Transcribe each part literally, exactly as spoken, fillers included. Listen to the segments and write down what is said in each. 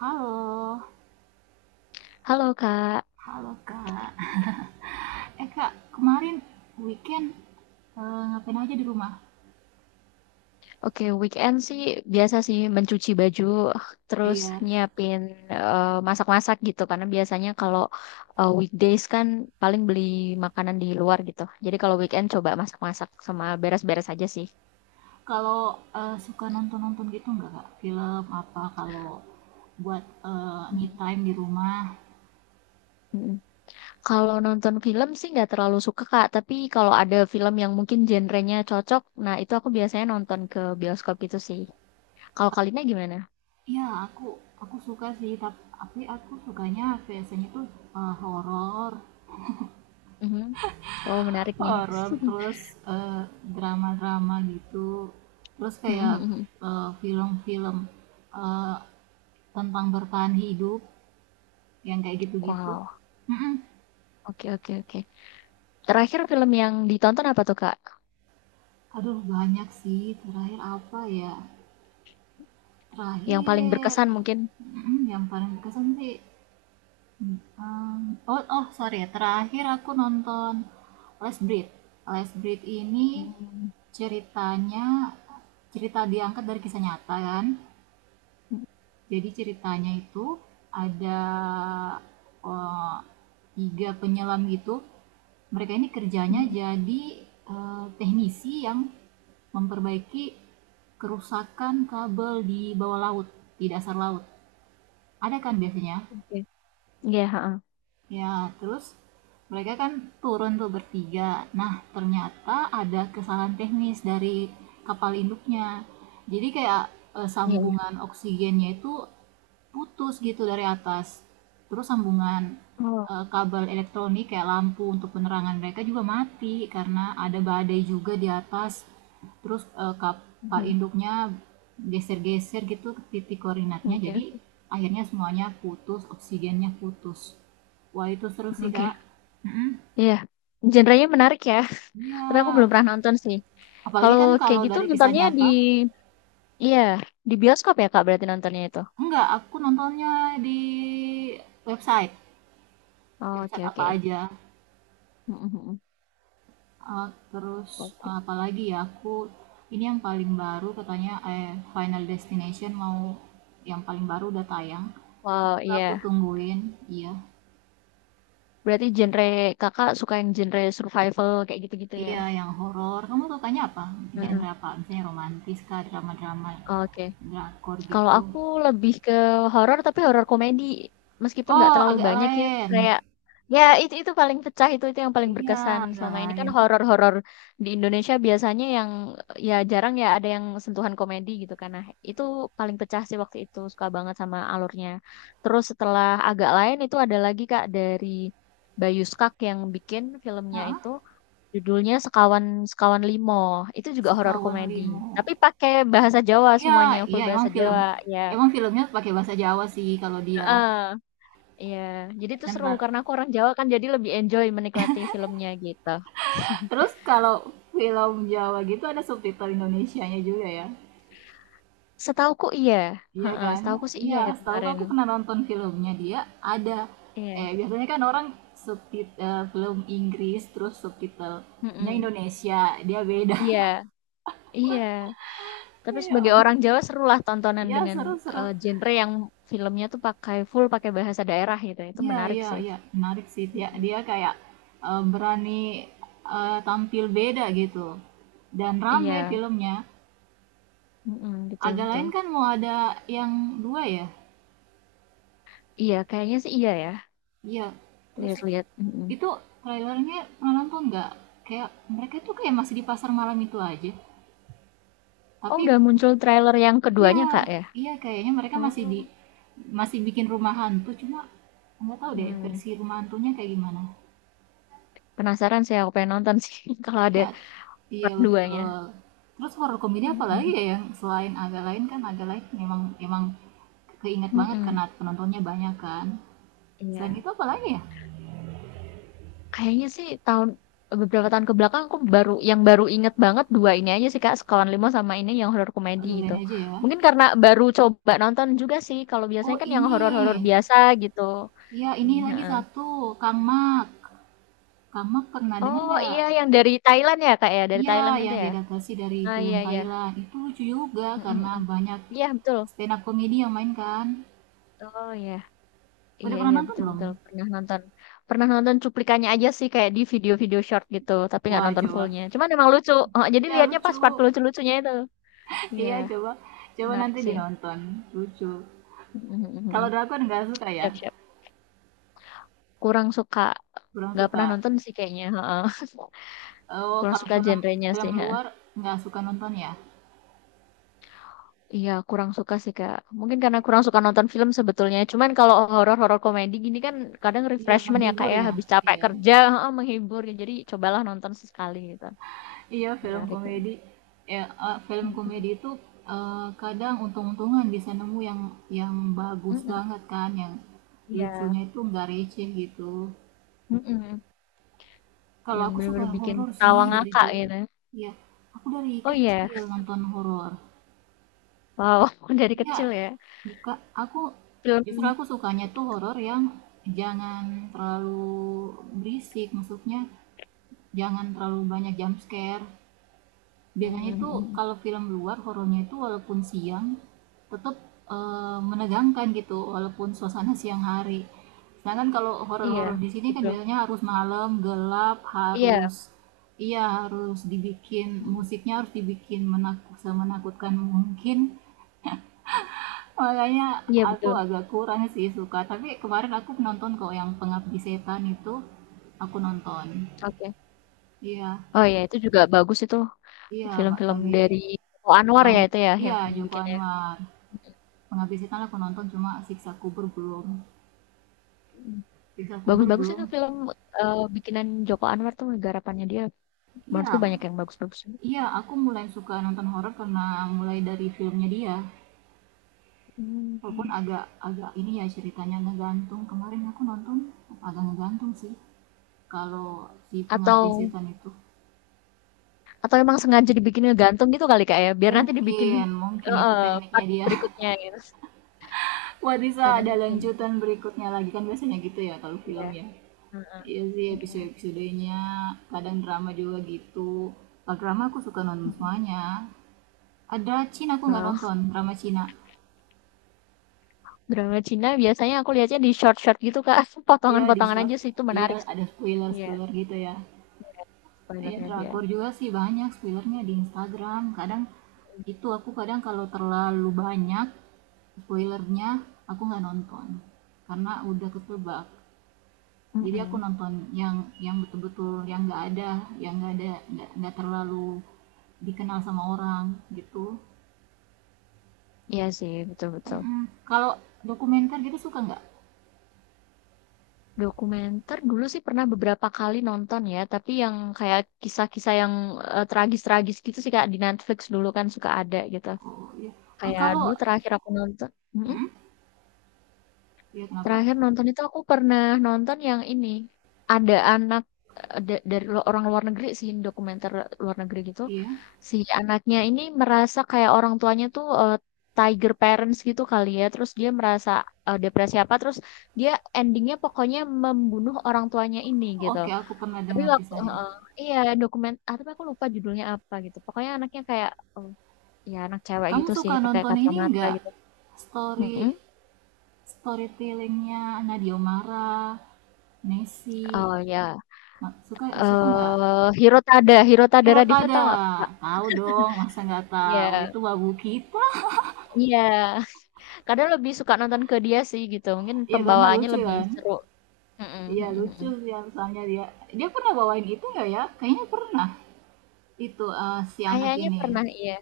Halo, Halo Kak, halo Kak. Eh Kak, kemarin weekend eh, ngapain aja di rumah? oke weekend sih biasa sih mencuci baju terus Iya. nyiapin eh, masak-masak gitu karena biasanya kalau eh, weekdays kan paling beli makanan di luar gitu. Jadi kalau weekend coba masak-masak sama beres-beres aja sih. Kalau eh, suka nonton-nonton gitu nggak Kak? Film apa kalau buat eh, me Mhm. time di rumah? Mhm. Kalau nonton film sih nggak terlalu suka Kak, tapi kalau ada film yang mungkin genrenya cocok, nah itu aku biasanya nonton ke bioskop gitu sih. Kalau Kalina gimana? Iya, aku aku suka sih, tap- tapi aku sukanya biasanya tuh eh, horor, Mhm. Oh menarik nih. horor terus eh, drama-drama gitu. Terus kayak Mhm. eh, film-film eh, tentang bertahan hidup yang kayak gitu-gitu. Wow, Mm-mm. oke oke oke. Terakhir film yang ditonton apa tuh Kak? Aduh banyak sih. Terakhir apa ya? Yang paling Terakhir berkesan mungkin? mm, yang paling berkesan sih. mm, um, oh oh sorry ya. Terakhir aku nonton Les Breed. Les Breed ini Hmm. ceritanya cerita diangkat dari kisah nyata kan. Jadi ceritanya itu ada, eee, tiga penyelam gitu. Mereka ini kerjanya Mhm. jadi, eee, teknisi yang memperbaiki kerusakan kabel di bawah laut, di dasar laut. Ada kan biasanya? Oke. Iya, heeh. Ya, terus mereka kan turun tuh bertiga. Nah, ternyata ada kesalahan teknis dari kapal induknya. Jadi kayak eh, Iya iya. sambungan oksigennya itu putus gitu dari atas. Terus sambungan Oh, eh, kabel elektronik kayak lampu untuk penerangan mereka juga mati karena ada badai juga di atas, terus eh, kapal mhm. induknya geser-geser gitu titik koordinatnya, Oke jadi oke. akhirnya semuanya putus, oksigennya putus. Wah itu seru sih Oke. Kak. Mm-mm. Iya. Genrenya menarik ya, Iya, tapi aku belum pernah nonton sih. apalagi Kalau kan kayak kalau gitu dari kisah nontonnya di nyata. iya, di bioskop ya Kak berarti nontonnya itu? Enggak, aku nontonnya di website, Oh, oke website apa oke. aja. Mhm mhm. Eh, terus eh, Oke. apalagi ya, aku ini yang paling baru katanya eh, Final Destination mau yang paling baru udah tayang. Wow, Itu aku iya. tungguin, iya. Berarti genre Kakak suka yang genre survival kayak gitu-gitu ya? Iya, yang horor. Kamu sukanya apa? Heeh. Genre apa? Misalnya romantis kah, drama-drama, Oke. drakor Kalau gitu. aku lebih ke horor tapi horor komedi. Meskipun nggak Oh, terlalu agak banyak ya lain. kayak ya itu itu paling pecah itu itu yang paling Iya, berkesan agak selama ini kan lain. horor-horor di Indonesia biasanya yang ya jarang ya ada yang sentuhan komedi gitu kan. Nah, itu paling pecah sih waktu itu suka banget sama alurnya. Terus setelah agak lain itu ada lagi Kak dari Bayu Skak yang bikin filmnya Heeh, itu judulnya Sekawan Sekawan Limo. Itu juga horor Sekawan komedi, Limu. tapi pakai bahasa Jawa Iya, semuanya, iya full bahasa emang film. Jawa, ya Emang filmnya pakai bahasa Jawa sih kalau dia. heeh, iya. Jadi itu Kan, seru Pak. karena aku orang Jawa kan jadi lebih enjoy menikmati filmnya gitu. Terus kalau film Jawa gitu ada subtitle Indonesianya juga ya. Setahuku iya, Iya heeh, kan? setahuku sih Iya, iya ya setahuku kemarin. aku pernah nonton filmnya dia ada, eh Iya, biasanya kan orang subtitle film Inggris terus subtitlenya mhm. Indonesia, dia beda. Iya, iya. Tapi Iya, sebagai orang ampun. Jawa serulah tontonan Iya, dengan seru-seru. eh, genre yang filmnya tuh pakai full pakai bahasa daerah gitu. Itu Iya menarik iya sih. iya, menarik sih, dia Mhm. dia kayak eh, berani eh, tampil beda gitu dan Iya, rame filmnya. mhm, gitu Agak betul. lain kan mau ada yang dua ya? Iya, kayaknya sih iya ya. Iya, terus Lihat-lihat, mhm. itu trailernya pernah nonton nggak? Kayak mereka tuh kayak masih di pasar malam itu aja. Oh, Tapi udah muncul trailer yang iya, keduanya, Kak, ya? iya kayaknya mereka masih Oh, di masih bikin rumah hantu, cuma nggak tahu deh hmm, versi rumah hantunya kayak gimana. penasaran sih aku pengen nonton sih kalau ada Iya, iya part dua-nya. betul. Terus horor komedi apa lagi Mhm ya, yang selain agak lain. Kan agak lain memang emang keinget banget mhm, karena penontonnya banyak kan. Selain iya. itu apa lagi ya? Kayaknya sih tahun beberapa tahun ke belakang aku baru yang baru inget banget dua ini aja sih, Kak, Sekawan lima sama ini yang horor komedi Agak gitu. lain aja ya. Mungkin karena baru coba nonton juga sih, kalau Oh biasanya kan yang ini, horor-horor biasa gitu. iya, ini Ini lagi heeh. satu, Kang Mak. Kang Mak pernah dengar Oh, nggak? iya yang dari Thailand ya, Kak, ya? Dari Iya, Thailand itu yang ya? diadaptasi dari Ah, film iya iya. Thailand. Itu lucu juga Mhm karena mhm. banyak Iya, betul. stand up comedy yang main kan. Oh ya, Udah iya pernah iya nonton betul belum? betul pernah nonton, pernah nonton cuplikannya aja sih kayak di video-video short gitu, tapi nggak Wah, nonton coba. fullnya. Cuman emang lucu, oh, jadi Iya, lihatnya lucu. pas part lucu-lucunya itu. Iya, Iya, coba. Coba menarik nanti sih. dinonton. Lucu. Kalau Mhm. drakor nggak suka ya? Siap siap. Kurang suka, Kurang nggak suka. pernah nonton sih kayaknya. Heeh. Oh, Kurang kalau suka film, genrenya film sih. Ha. luar nggak suka nonton ya? Iya, kurang suka sih Kak. Mungkin karena kurang suka nonton film sebetulnya. Cuman kalau horor-horor komedi gini kan kadang Iya, refreshment ya Kak menghibur ya, ya? habis capek Iya. kerja, heeh, menghibur. Jadi cobalah nonton sesekali gitu. Iya, film Menarik. Ya. komedi. Ya, eee, film Mhm, komedi itu, eee, kadang untung-untungan bisa nemu yang yang bagus mhm, banget kan, yang iya, lucunya itu nggak receh gitu. mhm, Kalau yang aku suka bener-bener bikin horor sih ketawa dari ngakak dulu. gitu. Iya, aku dari Oh iya? kecil nonton horor. Wow, dari Iya, kecil ya, buka aku justru film aku sukanya tuh horor yang jangan terlalu berisik, maksudnya jangan terlalu banyak jump scare. mhm Biasanya itu mhm, kalau film luar, horornya itu walaupun siang tetep, eee, menegangkan gitu walaupun suasana siang hari. Sedangkan kalau iya, horor-horor di sini kan betul. biasanya harus malam, gelap, Iya, harus, iya harus dibikin, mhm, musiknya harus dibikin menaku semenakutkan mungkin. Makanya iya aku betul, agak kurang sih suka, tapi kemarin aku nonton kok yang Pengabdi Setan itu, aku nonton. oke. Iya Oh iya, itu juga bagus itu iya, Mbak, film-film lagi dari Joko Joko Anwar An ya itu ya yang iya, Joko bikin ya? Anwar. Pengabdi Setan aku nonton, cuma Siksa Kubur belum. Mhm, Siksa Kubur bagus-bagus itu belum. film, eee, bikinan Joko Anwar tuh garapannya dia, Iya, menurutku banyak yang bagus-bagus. iya aku mulai suka nonton horor karena mulai dari filmnya dia. Walaupun Mhm, agak agak ini ya ceritanya ngegantung. Kemarin aku nonton agak ngegantung sih. Kalau si atau Pengabdi Setan itu, Atau emang sengaja dibikin ngegantung gitu kali Kak ya, biar nanti dibikin mungkin mungkin eh itu eh, tekniknya part dia. berikutnya gitu. Wah bisa Kadang ada kayak gitu lanjutan berikutnya lagi kan, biasanya gitu ya kalau sih film ya. ya. Heeh, Iya sih iya. episode-episodenya, kadang drama juga gitu. Kalau drama aku suka nonton Mhm. semuanya. Ada Cina aku nggak Nah, nonton, drama Cina. drama Cina biasanya aku lihatnya di short-short gitu Kak, Iya di potongan-potongan short, aja sih, itu iya menarik sih. ada Iya, spoiler-spoiler gitu ya. Iya spoiler-nya aja. drakor juga sih banyak spoilernya di Instagram. Kadang itu aku kadang kalau terlalu banyak spoilernya, aku nggak nonton karena udah ketebak. Jadi aku Mhm. nonton yang yang betul-betul yang nggak ada, yang nggak ada, nggak nggak terlalu dikenal sama orang gitu. Iya sih, betul betul. Mm-mm. Kalau dokumenter gitu suka nggak? Dokumenter dulu sih pernah beberapa kali nonton ya, tapi yang kayak kisah-kisah yang, eee, tragis-tragis gitu sih Kak, di Netflix dulu kan suka ada gitu. Oh iya. Ah, Kayak kalau, dulu terakhir aku nonton mhm? iya kenapa, Terakhir nonton itu aku pernah nonton yang ini. Ada anak eh, da- dari lu- orang luar negeri sih, dokumenter luar negeri gitu. iya Si anaknya ini merasa kayak orang tuanya tuh eh, tiger parents gitu kali ya. Terus dia merasa eh, depresi apa. Terus dia endingnya pokoknya membunuh orang tuanya ini gitu. oke, aku pernah Tapi dengar waktu eh, kisahnya. eh, iya dokumen, ah, tapi aku lupa judulnya apa gitu. Pokoknya anaknya kayak eh, ya anak cewek Kamu gitu sih, suka pakai nonton ini kacamata nggak, gitu. story Mm-mm. storytellingnya Nadia Omara Messi? Oh ya. Ma- suka suka nggak, Eee, Hirotada Hirotada Radivan Hirotada? tahu nggak, Kak? Tahu dong, masa nggak Iya tahu, itu babu kita. iya, kadang lebih suka nonton ke dia sih gitu, mungkin Iya karena pembawaannya lucu lebih kan. seru. Mhm Iya mhm lucu mhm. sih soalnya dia. Dia pernah bawain itu nggak ya? Kayaknya pernah. Itu eh, si anak Kayaknya ini. pernah iya.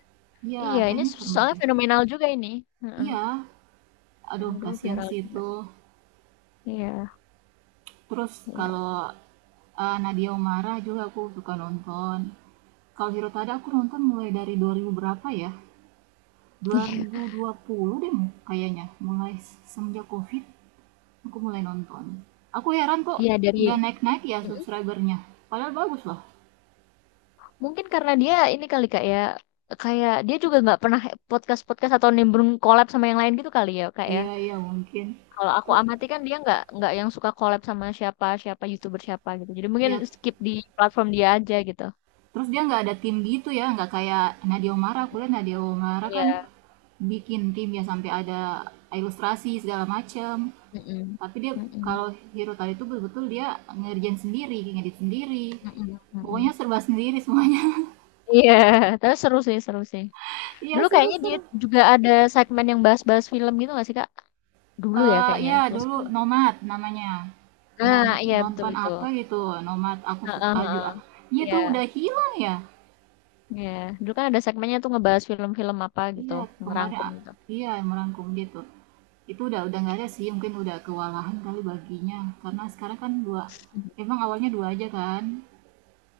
Iya Iya, ini kayaknya so pernah soalnya deh. fenomenal juga ini. Heeh, Iya. Aduh kayaknya dulu kasihan viral sih juga. itu. Iya Terus iya. kalau eh, Nadia Umara juga aku suka nonton. Kalau Hirotada aku nonton mulai dari dua ribu berapa ya? Dua dua ribu dua puluh deh kayaknya. Mulai semenjak COVID aku mulai nonton. Aku heran kok Iya dari nggak naik-naik ya mhm, subscribernya. Padahal bagus loh. mungkin karena dia ini kali, Kak, ya, kayak dia juga nggak pernah podcast-podcast atau nimbrung collab sama yang lain gitu kali ya, Kak, ya? Iya iya mungkin. Kalau aku Teru amati kan dia nggak nggak yang suka collab sama siapa siapa YouTuber siapa gitu. Jadi mungkin Ya, skip di platform dia aja gitu. terus dia nggak ada tim gitu ya, nggak kayak Nadia Oomara. Aku lihat Nadia Oomara Iya. kan bikin tim ya, sampai ada ilustrasi segala macem. Mhm. Tapi dia, Mhm. kalau Hero tadi itu, betul-betul dia ngerjain sendiri, ngedit sendiri. Mhm Pokoknya mhm. serba sendiri semuanya. Iya, tapi seru sih seru sih. Iya Dulu kayaknya dia seru-seru. juga ada segmen yang bahas-bahas film gitu nggak sih, Kak? Dulu ya Eh kayaknya. ya Kalau dulu sekarang Nomad namanya. Non nah, iya betul Nonton itu. apa gitu, Nomad aku Heeh suka aju. Ah. heeh. Iya tuh udah Iya. hilang ya. Iya. Dulu kan ada segmennya tuh ngebahas film-film apa gitu, Iya, kemarin ngerangkum a gitu. iya, merangkum gitu. Itu udah udah nggak ada sih, mungkin udah kewalahan kali baginya. Karena sekarang kan dua, Mhm. emang awalnya dua aja kan?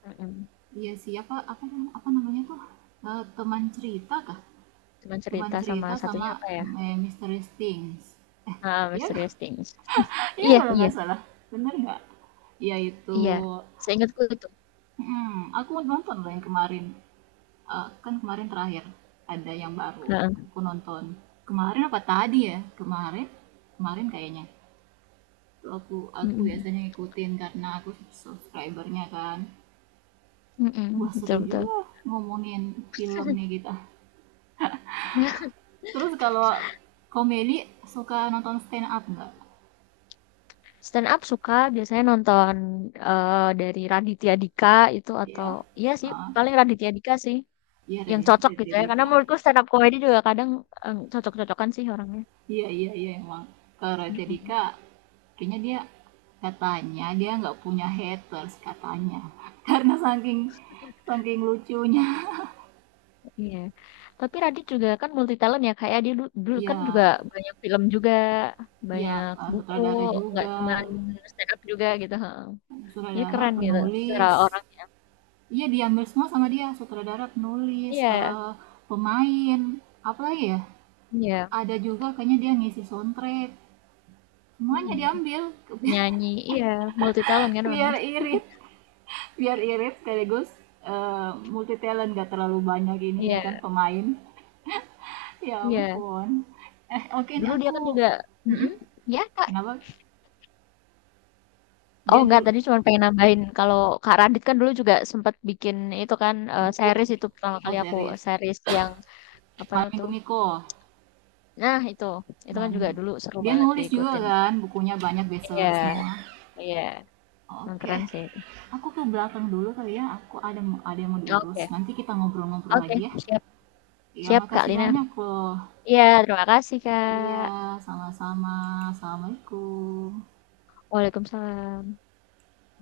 Mhm. Iya sih, apa apa, nam- apa namanya tuh? Eee, teman cerita kah? Cuman Teman cerita sama cerita sama, satunya apa ya? eee, Mysterious Things. Ah Iya, nggak? Mysterious Things. Iya Iya kalau iya. nggak salah, bener nggak? Iya itu. Iya, seingatku itu. Mhm, aku nonton loh yang kemarin. Eh, kan kemarin terakhir ada yang baru Heeh. aku nonton, kemarin apa tadi ya, kemarin kemarin kayaknya, itu aku aku Mm-mm. biasanya ngikutin karena aku subscribernya kan. Mm-mm, Wah betul seru betul. juga ngomongin film nih kita. Terus kalau komedi, suka nonton stand up nggak? Stand up suka biasanya nonton eh, dari Raditya Dika itu Iya, atau iya sih ah paling Raditya Dika sih iya deh, yang cocok gitu dari ya. Karena Rika. menurutku stand up comedy juga kadang em, cocok-cocokan sih orangnya. Iya iya iya emang. Kalau Raditya Mm-mm. Dika, kayaknya dia, katanya dia nggak punya haters katanya. Karena saking saking lucunya. Iya. Tapi Radit juga kan multi talent ya kayak dia du- dulu Iya, kan juga banyak film juga, iya banyak eh, buku, sutradara nggak juga. cuma stand up juga gitu. Heeh. Jadi Sutradara, keren gitu secara penulis. orang. Iya diambil semua sama dia, sutradara, penulis, Iya, eh, pemain, apa lagi ya? iya. Ada juga kayaknya dia ngisi soundtrack. Semuanya Mm-mm. diambil. Nyanyi iya, multi talent kan orangnya. Biar irit. Biar irit sekaligus eh, multi talent, gak terlalu banyak ininya, Iya, kan pemain. Ya iya. ampun, eh oke ini Dulu dia kan aku. juga Mm-mm. mhm, ya, Kak. Kenapa Oh, dia enggak, dulu tadi cuma pengen nambahin kalau Kak Radit kan dulu juga sempat bikin itu kan, eee, buku, series itu pertama oh kali aku, series, eh, series yang apa malam itu minggu Miko. nah itu, itu kan Malam juga minggu dulu seru dia banget nulis juga diikutin. kan, bukunya banyak Iya, bestseller semua. iya, emang Oke keren sih itu. aku ke belakang dulu kali ya, aku ada ada yang mau diurus, Oke, nanti kita ngobrol-ngobrol oke, lagi ya. siap Iya, siap Kak makasih Lina. banyak loh. Iya, terima kasih Iya Kak. sama-sama. Assalamualaikum. Waalaikumsalam.